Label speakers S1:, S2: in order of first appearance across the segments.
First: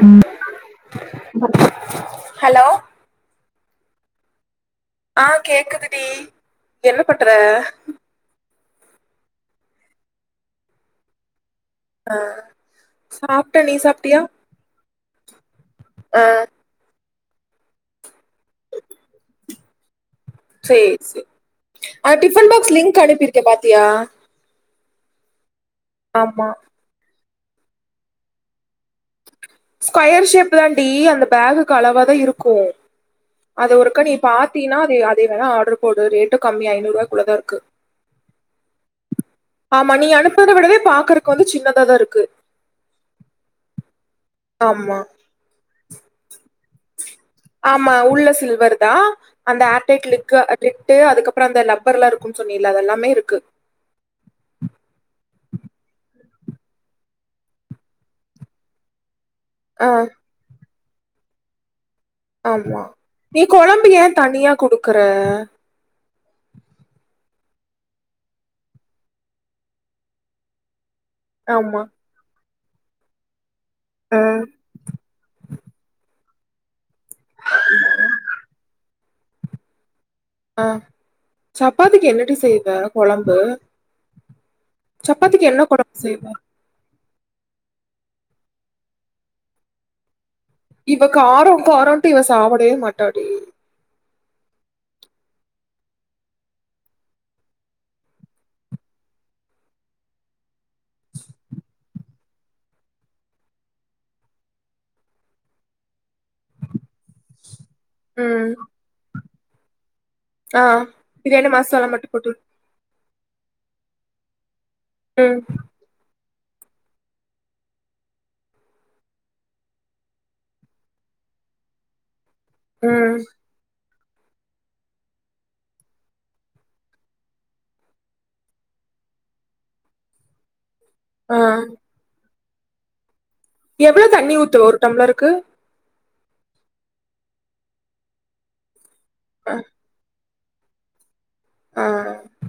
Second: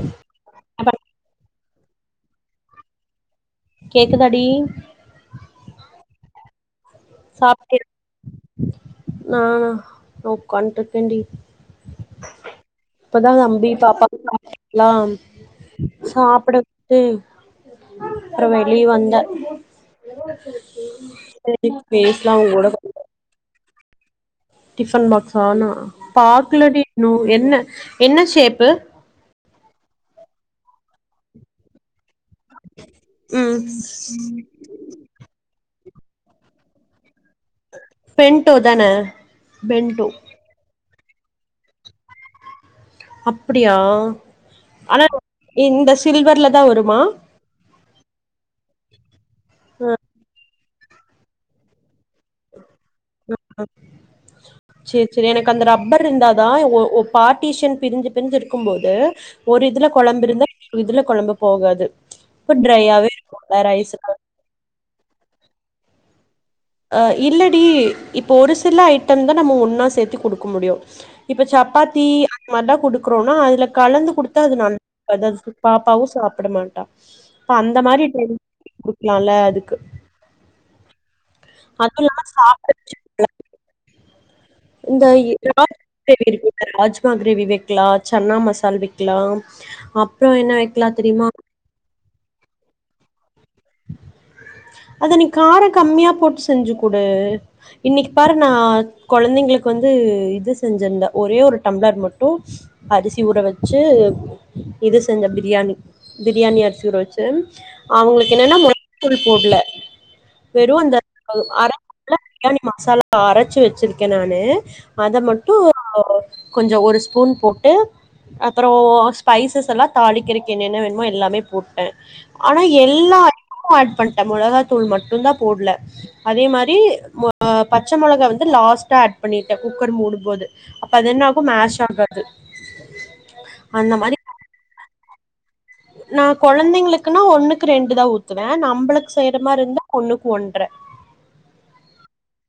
S1: ம்
S2: அப்ப
S1: ஹலோ
S2: கேக்குதாடி
S1: ஆ கேக்குது டி என்ன பண்ற
S2: சாப்ட்டியா நானா ஒக்காண்ட் ருக்கேன்டி
S1: ஆ
S2: இப்பதா
S1: சாப்ட்ட
S2: நம்பி
S1: நீ
S2: பாப்பா
S1: சாப்ட்டியா
S2: [unintelligible] லா
S1: ஆ
S2: சாப்ட [unintelligible] அப்றம் வெளிய வந்தே
S1: சேர் சே
S2: செரி
S1: ஆ
S2: பேசலா
S1: டிஃபன்
S2: உங்க
S1: பாஸ்
S2: கூட
S1: லிங்க் அனுப்பிருக்கேன்பா பாத்தியா
S2: டிஃபன் பாக்ஸ் ஆனா அ
S1: ஆமா
S2: பாக்லடி [unintelligible] என்ன என்ன ஷேப்பு
S1: ஸ்கொயர் ஷேப் தான்டி அந்த பேகுக் அளவா தா இரு க்கு
S2: ம்
S1: அது ஒருக்க நீ பாத்தீன்னா அது அதே வேணா ஆட்ரு போடு ரேட்டு கம்மி ஐநூறு வா உள்ளதா ருக்கு
S2: பென்டோ தான
S1: ஆமா
S2: பென்டோ
S1: நீ அனுப்புத விடவே பாக் உக்கர காலு சின்னதா தா இருக்கு
S2: அப்படியா
S1: ஆமா
S2: ஆனா இந்தஸ் சில்வர்ல தா வருமா
S1: ஆமா உள்ள சில்வர் தா அந்த ஆர்டைட் கிளிக்கு லிட்டு அதுக்கப்புற அந்த ல
S2: சரி சரி எனக்கு அந்த ரப்பர் இருந்தா தா ஒ ஒ பார்ட்டிஷியன் பிரிஞ்சு பிரிஞ்சு இருக்கும்போது ஒரு
S1: ஆ
S2: இதுல கொழம்பு இருந்த ஒரு இதுல கொழம்பு போகாது இப்ப
S1: ஆமா
S2: ட்ரையாவே
S1: நீ
S2: இருக்கும்ல
S1: கொழம்பு ஏ
S2: ரைஸ்லா
S1: தனியா குடுக்குற
S2: அ இல்லடி இப்போ ஒரு சில ஐட்டம் தா நம்ம ஒன்னா சேத்து குடுக்க முடியு இப்ப
S1: ஆமா
S2: சப்பாத்தி அ ந்த மார்லா குடுக்குறோனா அதுல கலந்து
S1: ஆ
S2: குடுத்தா அது [inaudible] இருக்கு பாப்பாவு சாப் பட மாட்டா இப்ப அந்த மாரி லால அதுக்கு
S1: ஆ
S2: அதுவு
S1: சப்பாத்திக்கு
S2: இல்லாம
S1: என்னடி
S2: சாப்ட
S1: செய்வ கொழம்பு
S2: இந்த
S1: சப்பாத்திக்கு என்ன கொழம்பு செய்வ
S2: [inaudible] ராஜ் மா கிரேவி வெக்லா சன்னா மசால் வெக்கலாம் அப்
S1: இவ கார காரன் இவ சாப்படவே மாட்டாடி
S2: அது நீ கார கம்மியா போட்டு செஞ்சு குடு இன்னைக்கு பாரு நா கொழந்தைங்களுக்கு வந்து இது செஞ்சிருந்த ஒரே ஒரு டம்ளர் மட்டு அரிசி ஊற வச்சு இது செஞ்ச பிரியாணி பிரியாணி அரிசி ஊற வச்சு அ
S1: ம்
S2: என்னனா [unintelligible]
S1: ஆ
S2: வெறு அந்த
S1: பிரியாணி மசாலா மட்டு
S2: அரப்போல
S1: போட்டு
S2: பிரியாணி மசாலா அரச்சு வச்சிருக்க நானு அத
S1: ம்
S2: மட்டு கொஞ்சோ ஒரு ஸ்பூன் போட்டு அப்பறோ ஸ்பைசஸ் எல்லா தாளிக்கிறக்கு என்னன்ன வேணுமோ எல்லாமே போட்ட ஆனா எல்லா
S1: ம்
S2: [inaudible] ஆட் பண் ணிட்ட மொளகாத்தூள் மட்டுந்தா போட்ல அதே மாரி மொ பச்ச மொளகா வந்து லாஸ்ட்டா ஆட் பண்ணிட்ட குக்கர் மூடும்போது அப்ப அது
S1: ஆ
S2: என்னாகு மேஷ் ஆகாது அந்த
S1: எவ்ளோ
S2: மாரி
S1: தண்ணி ஊத்துவ ஒரு டம்லருக்கு
S2: நா கொழந்தைங்களுக்குனா ஒண்ணுக்கு ரெண்டு தா ஊத்துவ நம்பளுக்கு செய்ற
S1: ஆ
S2: மாரி இருந்தா ஒண்ணு ஒன்ற
S1: அ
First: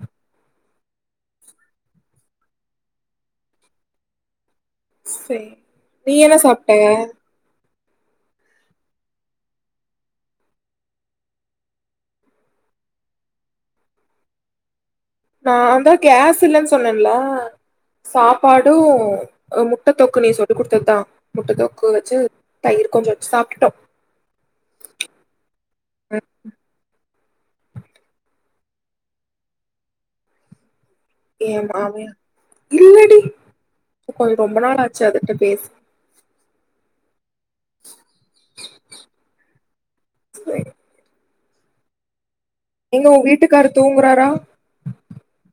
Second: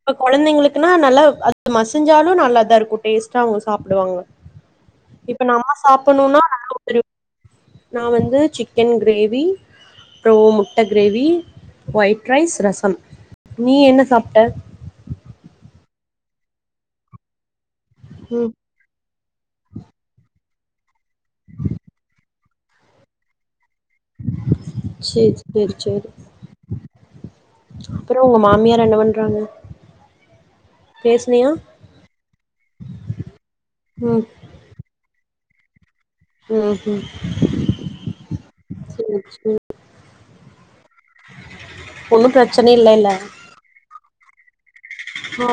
S2: ப்ப குழந்தைங்களுக்குனா நல்லா அது மசிஞ்சாலு நல்லா தா இருக்கு டேஸ்டா அவுங்க சாப்டுவாங்க இப்ப
S1: சேர்
S2: நம்ம
S1: நீ என்ன
S2: சாப்பணுன்னா நல்லா
S1: சாப்ட
S2: ஒரு நா வந்து சிக்கன் கிரேவி அப்றோ முட்ட கிரேவி ஒயிட் ரைஸ் ரசம் நீ என்ன சாப்ட
S1: நா தா கேஸ் இல்லன்னு சொன்னல
S2: ம்
S1: சாப்பாடும் முட்ட தொக்கு நீ சொன் குடுத்ததுதா முட்ட தொக்கு வச்சு தயிர் கொஞ்சோ வச்சு சாப்ட்டுட்டோ
S2: செரி செரி செரி அப்றோ உங்க மாமியார் என்ன பண்றாங்க பேசுனியா
S1: ஏ மாமியா இல்லடி
S2: ம்
S1: கொஞ் ரொம்ப நாள் ஆச்சு அதுட்ட பேசு
S2: ம்ஹும் செரி சேரி ஒண்ணு பிரச்
S1: எங்க உ வீட்டுக்காரு தூங்குறாரா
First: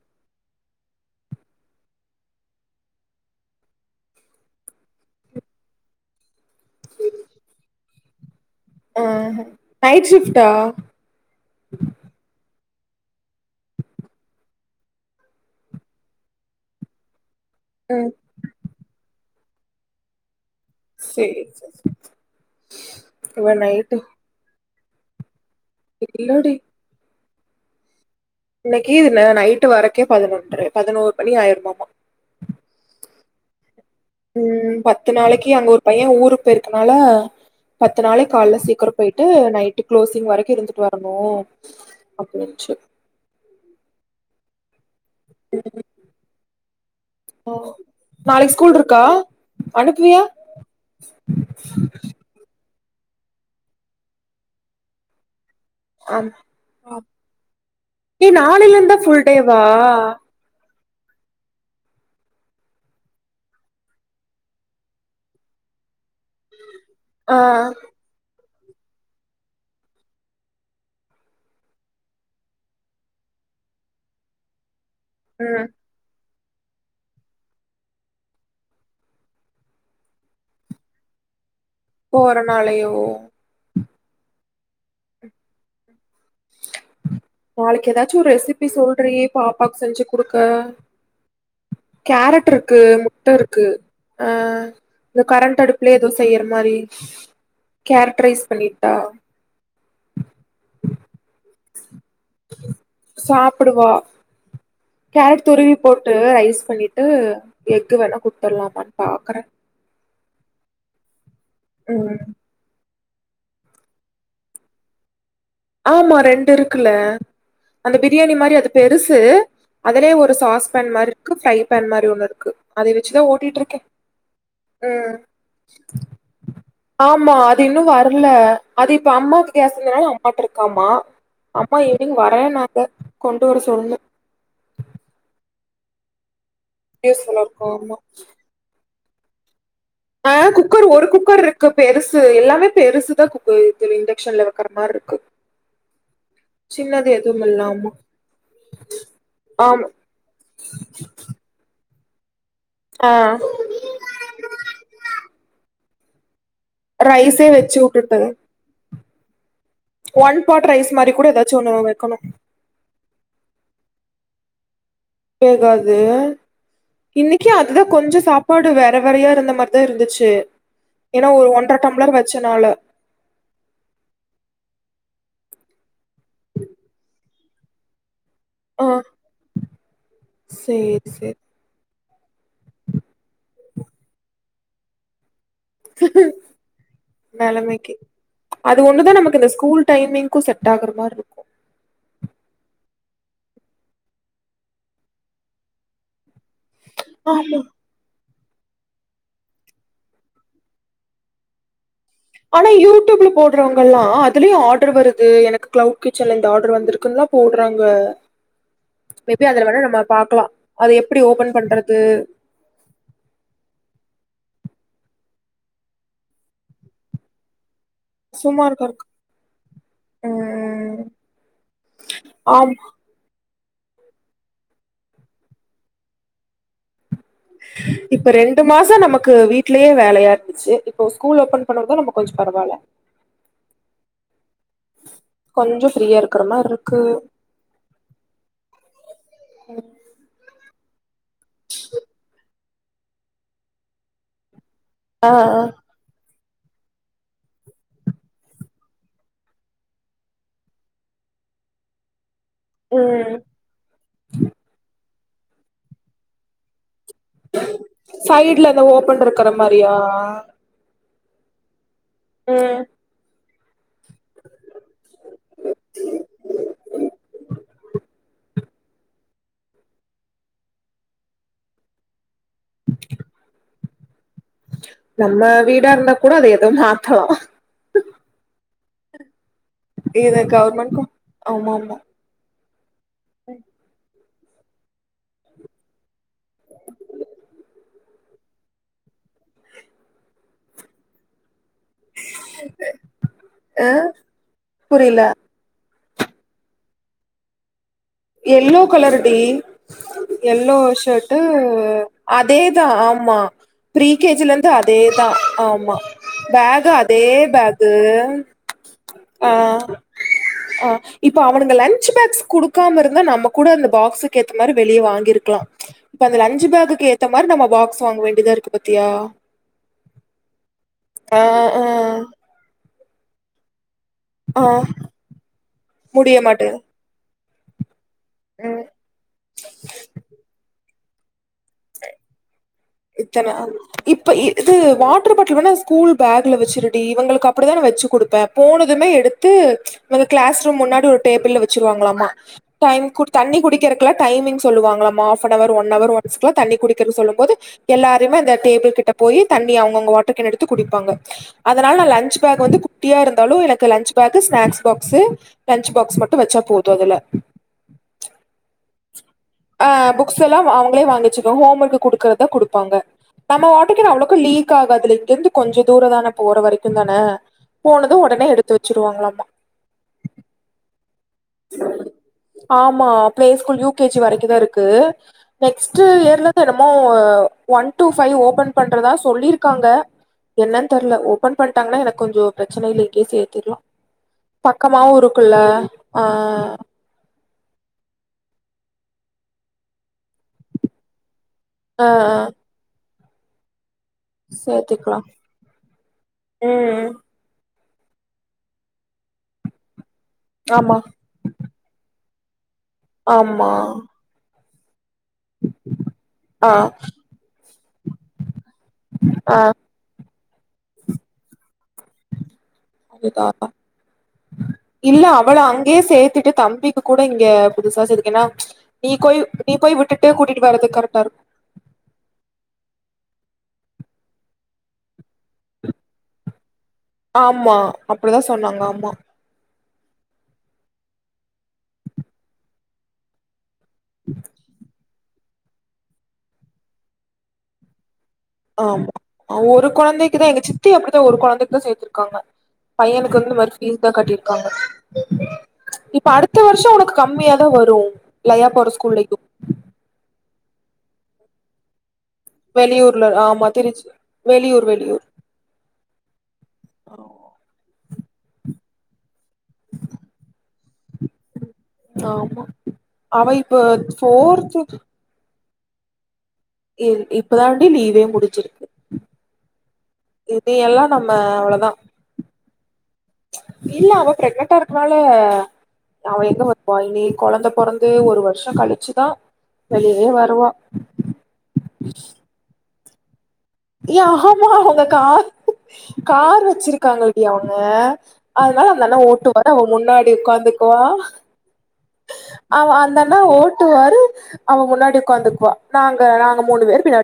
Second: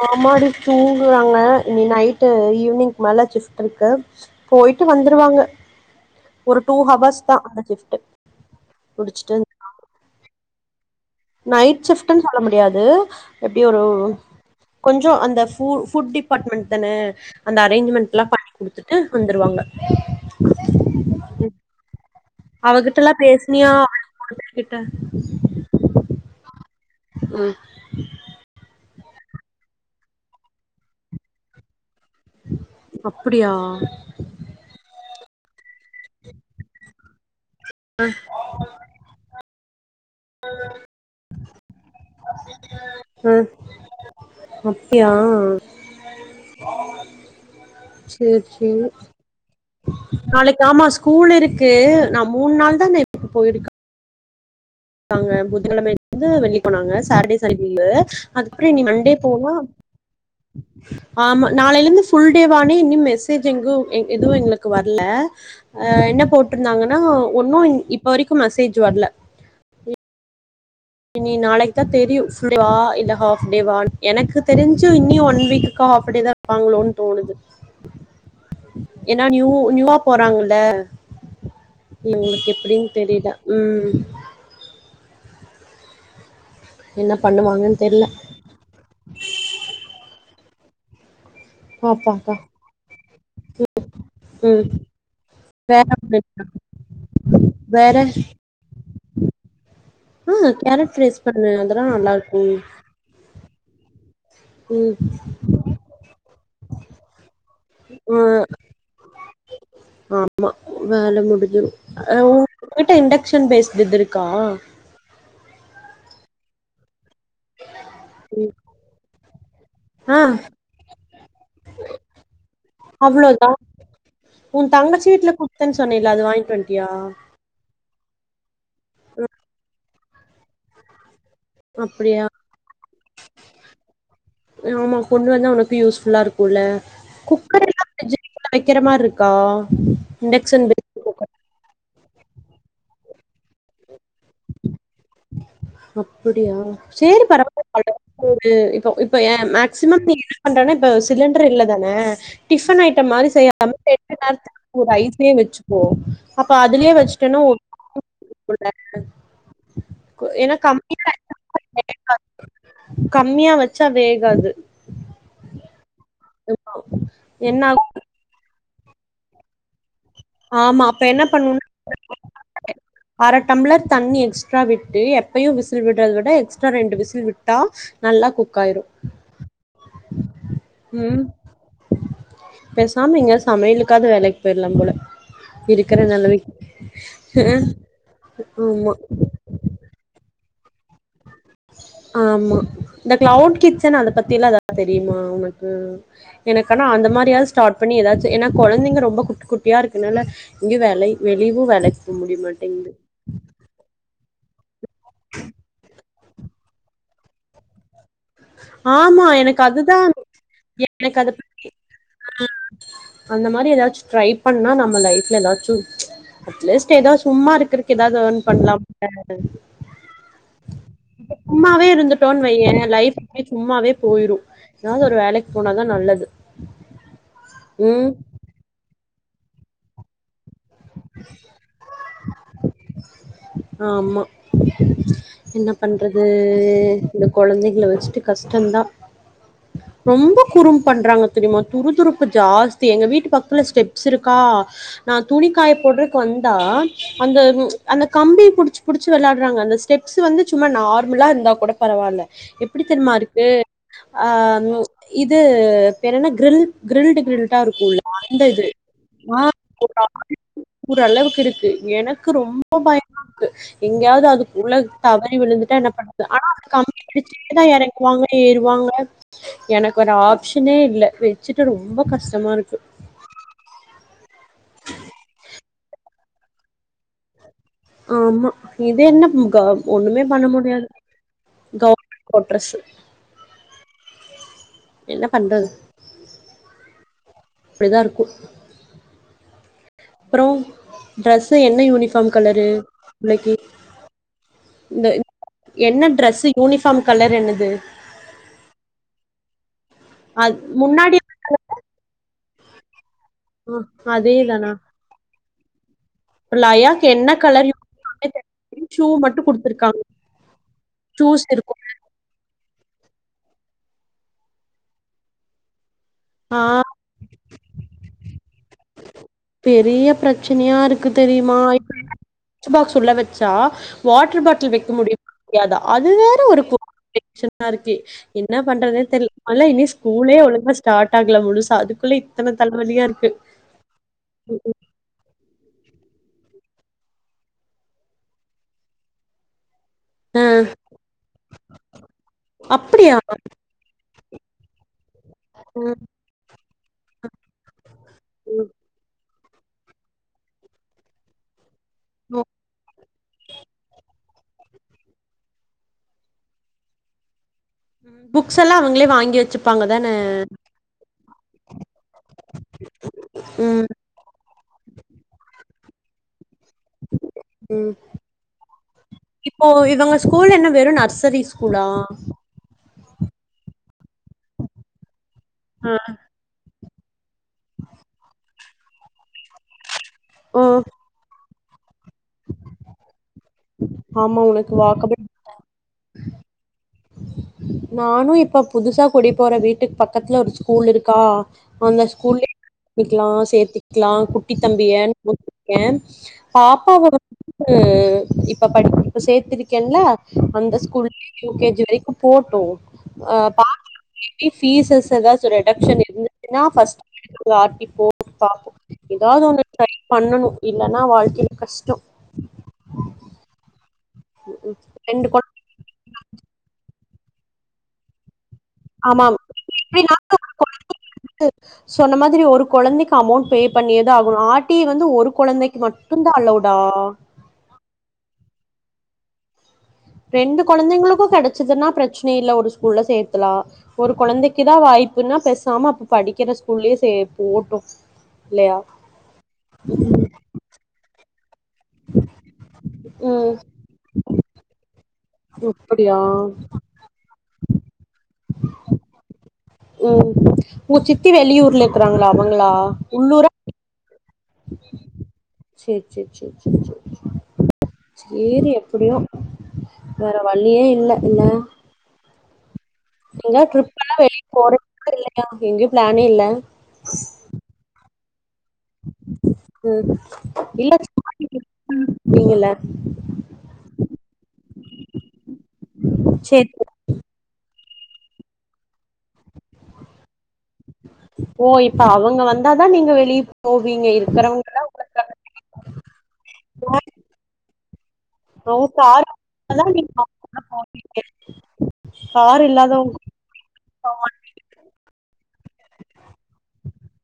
S2: ஆமாடி தூங்குராங்க இனி நைட்டு ஈவ்னிங் மேல ஷிஃப்ட் இருக்கு போயிட்டு வந்துருவாங்க ஒரு டூ ஹவர்ஸ் தா அந்த ஷிஃப்ட்
S1: அ நைட் ஷிஃப்ட் ட்டா
S2: நைட்ஷிஃப்டுனு சொல்ல முடி டியாது எப்படி ஒரு கொஞ்சோ அந்த ஃபு ஃபுட் டிபார்ட்மெண்ட் தானே அந்த
S1: ம்
S2: அரேஞ்மெண்ட்லல்லாம் பண்ணி குடுத்துட்டு வந்துடுவாங்க
S1: சேரி சேரி சேரி ச
S2: அவகிட்ட எல்லாப் பேசினியா ட்ட
S1: இல்லடி
S2: ம்
S1: இதுல நைட்டு வரக்கே பதினொன்ற பதினோரு மணி ஆயிருமாமா
S2: அப்பிடியா
S1: ம் பத்து நாளைக்கு அங்க ஒரு பையன் ஊருக் போயிருக்கனால பத்து நாளைக் காலைல சீக்கிரம் போயிட்டு நைட் கிளோசிங் வரைக்கு இருந்துட்டு வரணு அப்டீன்ச்சி
S2: ப்டியா செரி
S1: நாளைக்கு
S2: செரி
S1: ஸ்கூல் இருக்கா அனுப்புவியா
S2: நாளைக்கு ஆமா ஸ்கூல் இருக்கு நா மூண் நாள் தா நேத்துக்கு போயிருக்கா தாங்க அப்புத் கெழமைலருந்து வெள்ளி போனாங்க
S1: ஆமா.
S2: சாட்டர்டே [unintelligible]
S1: ஏ
S2: அதுக்கப்புறோ
S1: நாளைல
S2: இனி
S1: இருந்தா
S2: மண்டே
S1: ஃபுல்
S2: போவா
S1: டேவா
S2: ஆமா நாளைலேந்து ஃபுல் டேவான்னு இனி மெசேஜ் எங்கு எத் எதுவு எங்களுக்கு வர்ல அ என்னப் போட்டிருந்தாங்கன்னா
S1: ஆ
S2: ஒன்னு இப்ப வரிக் கு மெசேஜ் வர்ல இனி நாளைக்கு தா தெரியு ஃபுல்டேவா இல்ல ஹாஃப்டேவான் எனக்கு தெரிஞ் சு இன்னியு ஒன்
S1: ம்
S2: வீக்குக்கு ஹாஃப்டே தா ப்பாங்களோன் தோணுது ஏனா நியூ நியூவாப் போறாங்கல்ல
S1: போற
S2: இவுங்களுக்கு எப்பிடின்
S1: நாளையோ
S2: தெரில ம் என்ன பண்ணுவாங்கன்
S1: நாளைக்கு
S2: தெர்ல
S1: ஏதாச்சு ரெசிபி சொல்றீ பாப்பாக்கு செஞ்சி குடுத் க
S2: பாப்பாக்கா
S1: கேரட்ருக்கு முட்டருக்கு அ
S2: ம்
S1: இந்த கரண்ட்
S2: வேற
S1: அடுப்புலயே எது செய்யிற மாரி
S2: வேற
S1: கேரட் ரைஸ் பண்ணி டா
S2: ம் கேரட் ரைஸ் பண்ணு அதெல்லா நல்லாருக்கு
S1: சாப்புடுவா
S2: ம்
S1: கேரட் துருவி போட்டு ரைஸ் பண்ணிட்டு எஃகு வேணா
S2: ஆ
S1: குடுத்தட்லாமான் பாக்கற
S2: அது உ ங்கிட்ட இண்டக்ஷன் பேஸ்டு இது இருக்கா
S1: ஆமா ரெண்டு இருக்குல அந்த பிரியாணி மாரி அது பெருசு அதுலயே
S2: ஆ
S1: ஒரு சாஸ் பேன் மாரிருக்கு ஃப்ரை பேன் மாரி ஒன்னுருக்கு அது வெச்சிதா
S2: அவ்ளோதா
S1: ஓட்டிட்டுருக்கே
S2: உன் தங்கச்சி
S1: ம்
S2: வீட்ல குடுத்தேன்னு சொன்னேல அது வாங்கிட்டு வன்ட்டியா
S1: ஆமா அது இன்னு வ தெர்ல அது இப்ப அம்மாக்கு கேஸ் இருந்தனால மாட்டருக்காமா அம்மா ஈவ்னிங்
S2: அப்டியா
S1: வரேனாங்க கொண்டு வர சொல்ணு
S2: கு யூஸ்ஃபுல்லாருக் குள்ள குக்கரெல்லா
S1: ஆமா
S2: பிரிட்ஜுல வெக்கற மார்ருக் ஆ
S1: ஆ குக்கர் ஒரு குக்கர்ருக்கு பெருசு எல்லாமே பெருசு தா குப் இந்த இண்டெக்ஷன்ல வைக்கற
S2: அப்படியா
S1: சின்னது
S2: சேரி
S1: எதுவும் இல்ல
S2: பரவால
S1: ஆமா
S2: இப்ப ஏ இப்ப
S1: ஆமா
S2: மேக்சிமம் நீ என்ன பண்றன்னா இப்ப சிலிண்டர் இல்லேதானே [unintelligible] டிஃபன்
S1: ஆ
S2: ஐட்டம் மாரி செய்யாம ரெண்டு நேரத்துக்கு ஒ ரைஸே வச்சுகுவோம் அப்ப அதுலயே வச்சுட்டேன்னோ
S1: ரைஸே வச்சு வுட்டுட்டு ஒன்
S2: ஏன்னா
S1: பாட் ரைஸ்
S2: கம்மியா
S1: மாரி கூட ஏதாச்சு
S2: வச்சா
S1: ஒண்ணு வைக்கணு
S2: வேகாது கம்மியா வச்சா வேகாது
S1: வேகாது இன்னைக்கு
S2: என்ன
S1: அதுதான்
S2: ஆகு
S1: கொஞ்சோம் சாப்பாடு வேக நிறையா இருந்த மாதிரிதான் இருந்துச்சு
S2: ஆமா அப்ப
S1: து
S2: என்ன
S1: ஏன்னா ஒரு
S2: பண்ணுனா
S1: ஒன்றரை டம்ளர் வச்சனால
S2: அர டம்ளர் தண்ணி எக்ஸ்ட்ரா விட்டு எப்பையும் விசில் விட் வவிட எக்ஸட்ரா ரெண்டு விசில் விட்டு ட்ட நல்லா குக் ஆயிரு
S1: ஆ சேரி
S2: ம்
S1: சேரி
S2: பேசாம எங்காச்சும் சமையலுக்காவது வேலைக்கு போயிரலாம் போல இருக்கற நெலமைக்கு ஆ
S1: நெலமைக்கு அது ஒண்ணு தான் நமக்கு இந்த ஸ்கூல் டைமிங்கும் செட் வேகர மாரி இருக்கும்
S2: ஆமா இந்த கிளவுட் கிச்சன் அத பத்திலா எதாவது தெரியுமா உனக்கு எனக்குனா அந்த மாரியாது
S1: ஆமா
S2: ஸ்டார்ட் பண்ணி ஏதாச் ஏன்னா கொழந்தைங்க ரொம்ப குட்டி குட்டியாக இருக்குதுனால எங்கேயே வேல வெளியவும் வேலைக்
S1: ஆனா யூடியூப்ல போடுறவங்க எல்லாம் அத் குல ஆட் வருது எனக்கு கிளவுட் கிச்சன்ல இந்த ஆர்டர் வந்திருக்குலா போடுறாங்க
S2: ஆமா
S1: மேபி
S2: எனக்கு
S1: அதுல வேணா
S2: அதுதா
S1: நம்ம பாக்கலா அது
S2: எனக்கு
S1: எப்படி
S2: அத
S1: ஓபன்
S2: பத்தி
S1: பண்றது
S2: அ அந்த மாரி ஏதாச்சு ட்ரை பண்ணா நம் லைப்ல ஏதாச்சு ச்சு ஏதோ சும்மா இருக்கு ஏதாவது எர்ன்
S1: சும்மா இருக்க
S2: பண்லாமில்லே
S1: ம்
S2: சும்மாவே இருந்துட்டோன் வையே
S1: ஆமா
S2: லைஃப் சும்மாவே போயிரும் ஏதாவது ஒரு வேலைக்கு போனாதா நல்லது ம்
S1: இப்ப ரெண்டு மாச நமக் க்கு வீட்லயே வேலையாட் சேரி இப்போ ஸ்கூல் ஓபன் பண்ணரதாலே நம்ம கொஞ்ச பரவால்ல
S2: ஆமா என்ன
S1: கொஞ்சோ ஃப்ரீயா
S2: பண்றது
S1: இருக்கிற மாரி இருக்கு
S2: இந்த குழந்தைகள வச்சுட்டு கஷ்டந்தா ரொம்ப குறும் பண்றாங்க தெரிமா துறுதுறுப்பு ஜாஸ் தி எங்க வீட்டு பக்துல ஸ்டெப்ஸ் இருக்கா நா
S1: ஆ ஆ
S2: துணிக்காய போடுறக்கு வந் தா அந்த ச்சு அந்த கம்பி புடுச்சு புடுச்சு விளாடுறாங்க அந்த ஸ்டெப்ஸ் வந்து சும்மா நார்மலா இருந்தா கூட பரவால எப்டி தெருமா
S1: ம்
S2: இருக்கு ஆ ன்னு இது பேரு என்ன க்ரில் கிரில்டு கிரில்டா இருக்குலபா அந்த இது
S1: சைட்ல ஓபன் இருக்கிற மாரியா
S2: [unintelligible] அளவுக்கு இருக்கு ஏன்னா க்கு ரொம் ரொம்ப
S1: ம்
S2: பயமா இருக்கு எங்கயாவது அதுக்கு உள்ள தவறி விழுந்துட்டா என்ன பண்றது ஆனா அது கம்பி படிச்சேதா எறங் வாங்க ஏறுவாங்க எனக்கு ஒரு ஆப்ஷனே இல்ல வச்சுட்டு ரொம்ப கஷ் டமா இருக்கு
S1: நம்ம வீடா இருந்தா கூட அது எதும் மாத்தலா
S2: ஆமா இது என்ன ம் க ஒண்ணுமே
S1: இது
S2: பண்ண முடியாது
S1: கவர்மெண்ட்கு ஆமா ஆமா
S2: கவர்மெண்ட் கோட்ரஸ்ஸு
S1: [unintelligible]
S2: என்ன பண்றது அப்டிதா இருக்கு ப்புறோ டிரஸ் த என்ன யூனிஃபார்ம் கலரு புள்ளக்கி
S1: அ
S2: இந்த எ
S1: புரியல
S2: என்ன ட்ரெசு யூனிஃபார்ம் கலர் என்னது
S1: எல்லோ கலர் டி
S2: அது
S1: எல்லோ
S2: முன்னாடி
S1: ஷர்டு அதே தா ஆம் ஆமா
S2: ஆ
S1: ஃப்ரீ கே ஜி ல இருந்து
S2: அதேதானா
S1: அதேதா ஆம் ம்மா பேக்கு
S2: லயாக்கு
S1: அதே
S2: என்ன கலர்
S1: பேக்கு
S2: யூனிஃபார்மே தெர்ல ஷூ மட்டு
S1: ஆ
S2: குடுத்துருக்காங்க
S1: ஆ இப்ப
S2: ஷூஸ்
S1: அவனுங்க
S2: இருக்கு
S1: லன்ச் பேக்ஸ் குடுக் க்காம இருந்தா நம்ம கூட அந்த பாக்ஸுக்கு ஏத்த மாரி வெளியே வாங்கிருக்கலா ம்ச் இப்ப அந்த லஞ்சு
S2: ஆ
S1: பேக்கு ஏத்த மாரி நம்ம பாக்ஸ் வாங்க வேண்டியதா இருக்கு பாத்தியா
S2: பெரிய பிரச்சனையா இருக்கு
S1: ஆ
S2: தெரியுமா [unintelligible]
S1: ஆ
S2: லன்ச் பாக்ஸ் துல வச்சா வாட்டர்
S1: ஆ
S2: பாட்டில் வெக்க முடியாதா அது
S1: முடிய
S2: வேற ஒரு [inaudible]
S1: மாட்டேங்குது
S2: ஆருக்கி என்ன
S1: ம்
S2: பண்றதுன் தெரில் மொதல இன்னூ ஸ்கூலே ஒழுங்கா ஸ் டாட் ஆகல முழுசா அதுக்குள்ள இத்தனத்
S1: இத்தன அப் இப் இப்ப இது வா டர் பாட்டல் வேணா ஸ்கூல் பேக்ல வச்சிருடி இவங்களுக்கு அப்படிதா நா வச்சு குடுப்பே போனதுமே எடுத்து எங்க
S2: ஆ
S1: க்ளாஸ் ரூம் முன்னாடி ஒரு டேபிள்ல வச்சிருவாங்களாமா
S2: அப்படியா
S1: டைம்க்கு தண்ணி குடிக்கிறக்குலா டைமிங் சொல்லுவாங்களாமா ஆஃபனவர் ஒன்
S2: ம்
S1: அவர் ஒன்ஸ்க்லா தண்ணி குடிக்கிறக்கு சொல்லும் போது எல்லாருமே அந்த
S2: ம்
S1: டேபிள் கிட்ட போயி தண்ணி அவுங்கவுங்க வாட்டர் கேன் எடுத்து குடிப்பாங்க அதனால நா லன்ச்
S2: ம்
S1: பேக் வந்து குட்டியா இருந்தாலூ எனக்கு lunch bag snacks box lunch box மட்டு வச்சா போதூ அதுல
S2: புக்ஸ் எல்லா அவங்களே வாங்கி வச்சுப்பாங்க
S1: ஆ
S2: தான
S1: புக்ஸ் எல்லா அவங்களே வாங்கி வச்சுகுவாங் ஹோம் ஒர்க் குடுக்கறதா குடு அ நம்ம
S2: ம்
S1: வாட்டர் கேன் அவ்ளக்கூ லீக் ஆகாதுல இங்கேருந்து கொஞ்ச தூரோ தான போற வரைக்குந்தானே
S2: ம்
S1: போனதூ ஒடனே எடுத்து வச்சிருவாங்களாமா
S2: செரி ஸ்கூலா
S1: மா play school U K G வரைக்கு தா இருக்கு
S2: ஆ
S1: நெக்ஸ்ட்டு இயர்லதா நம் மோ ஒன் டூ ஃபை ஓபன் பண்றதா சொல்லிருக்காங்க
S2: ஓ
S1: என்னன் தெரில ஒ பன் பண் ட்டாங்கன்னா எனக்கு கொஞ்சோ ப்ரச்னைல்ல இங்கயே சேத்திர்லா
S2: ஆமா உனக்கு
S1: பக்கமாவூ
S2: வாக்கபிள்
S1: இருக்குல்ல ஆ
S2: நானூ இப்ப புதுசா குடி போற வீட்டுக் பக்கத்துல ஒரு ஸ்கூல் இருக்கா அந்த
S1: ஆ
S2: ஸ்கூல்லே
S1: ஆ
S2: பிக்லா சேத்துக் க்லா குட்டி தம்பிய
S1: சேத்திக்கலா
S2: [inaudible] பாப்பாவ
S1: ம்
S2: து இப்ப படிக் இப்போ சேத்துருக்கேன்ல அந்த
S1: ஆமா
S2: ஸ்கூல்லே யூ கே ஜி வரைக் போட் டோ
S1: ஆமா
S2: சீசஸ் [unintelligible] சொல்லிட்டோ
S1: ஆ
S2: [inaudible] ஃபர்ஸ்ட்டு [inaudible] ஆர்டி போட்டு பாப்போ ஏதாவது
S1: ஆ
S2: ஒன்னு ட்ரை பண்ணனு இல்லனா வாழ்கைல கஷ்ட்டோ
S1: அது தா அதா இல்ல
S2: ரெண்டு கொழ
S1: அவள அங்கே சேத்துட்டு தம்பி கூட இங்க புதுசா செதுகென்னா
S2: ஆமாம் [inaudible]
S1: வர்றதுக்கு கரெக்டா இருக்கு
S2: சொன்ன மாதிரி ஒரு கொழந்தைக்கு அமௌண்ட் பே பண்ணியேதா ஆகனு ஆர்டி வந்து ஒரு கொழந்தைக்கு மட்டு தா அலவ்
S1: ஆமா அப்டிதா சொன்னாங்க ஆமா
S2: ரெண்டு கொழந்தைங்களுக்கு கெடச்சதுன்னா பிரச்னையே இல்ல ஒரு ஸ்கூல்ல சேத்லா ஒரு கொழந்தைக்கு தா வாய்ப் இல்லனா பேசாம அப்ப படிக்கிற ஸ்கூல்லயே சேர் போட்டு இல்லையா
S1: ஆமா ஒரு கொழந்தைக்குதா எங்க சித் தி அப்டிதா ஒரு கொழந்த சேத்ருக்காங்க பையனுக்கு வந்து
S2: ம்
S1: இந்த மாரி பீஸ் தா கட்டிருக்காங்க ம்ச்
S2: அப்படியா
S1: இப்ப அடுத்த வருஷோ ஒனக்கு கம்மியா தா வரு லையா போற ஸ்கூல்லயு
S2: ஒங்க சித்தி வெளியூர்ல இருக்குறாங்களா ங்களா
S1: வெளியூர்ல
S2: உள்ளூரா
S1: ஆமா திருச்சி வெளியூர் வெளியூர்
S2: சேரி சேரி சேரி சேரி சேரி சேரி எப்டியு வேற வளியே இல்ல இல்ல
S1: ஆமா அவ
S2: ஏங்க
S1: இப்ப
S2: ட்ரிப்பெல்லா
S1: ஃபோர்த்து
S2: வெளியே [inaudible] இல்லையா எங்க பிளானே இல்ல
S1: ஏ இப்பதாண்டி லீவே முடிஞ்சிருக்கு
S2: ம்
S1: இனி
S2: இல்ல
S1: எல்லா நம்ப அவ்ளோதா
S2: ங்கள
S1: ம்ச் இல்ல அவ ப்ரெக்னன்ட்டா இருக்குறாலோ அவ எங்க
S2: சரி
S1: வருவா இனி கொழந்த பொறந்து ஒரு வருஷோ கழிச்சுதா வெளிலே வருவா
S2: ஓ இப்ப அவங்க வந்தா நீங்க வெளிய போவீங்க
S1: ஏ ஆமா
S2: இருக்கிறவங்கல்லா
S1: அவங்க கா கார் வச்சிருக்காங்க அப்டியா [unintelligible] அதனால
S2: உ
S1: அந்த அண்ணா
S2: கார்
S1: ஓட்டுவாரு அவன்
S2: தான் நீங்க
S1: முன்னாடி உக்காந்துக்குவா
S2: கார்
S1: அவ
S2: இல்லாதவங்க
S1: அந்தண்ணா ஓட்டுவாரு அவ முன்னாடி உக்காந்துக் வா நாங்க நாங்க மூணு பேர் பின்னா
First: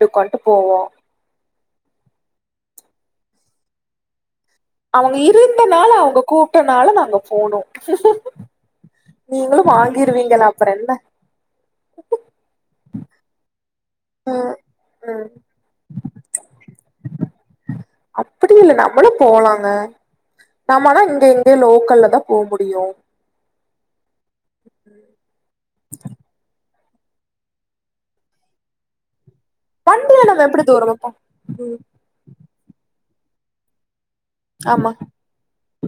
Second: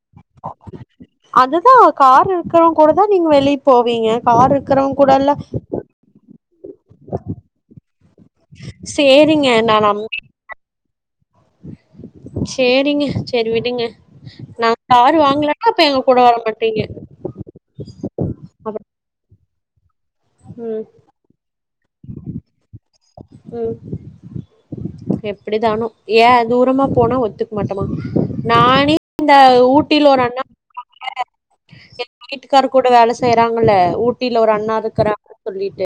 S2: அதுதா காரு க்குறவங்க கூடதா நீங்க வெளிய போவீங்க கார் இருக்கிறவங்க
S1: அவங்க
S2: கூடல்லா
S1: இருந்தனால அவங்க கூ ட்டனால நாங்க போனோம்
S2: சேரிங்க நான்
S1: அப்றோ என்ன
S2: [unintelligible] சேரிங்க சேரி விடுங்க
S1: ம்
S2: நாங்க காரு
S1: ம்
S2: வாங்கலன்னா அப்ப எங்க கூட வர மாட்டீங்க அப்புட்
S1: ல நம்மனா இங்க எங்கய லோக்கல்ல தான் போ முடியும்
S2: ம் எப்புடிதானும் ஏன் தூரமா போனா ஒத்துக் மாட்டமா நானே இந்த ஊட்டியில
S1: வண்டில
S2: ஒரு அண்ணா
S1: நம்ம எப்டி தூர வைப்போ ம்
S2: [unintelligible] எங்க வீட்டுக்காரு கூட வேலை ஸ் செய்றாங்கள்ல ஊட் ட்டில ஒரு அண்ணா
S1: ஆமா
S2: இருக்குறாங்க சொல்லிட்டு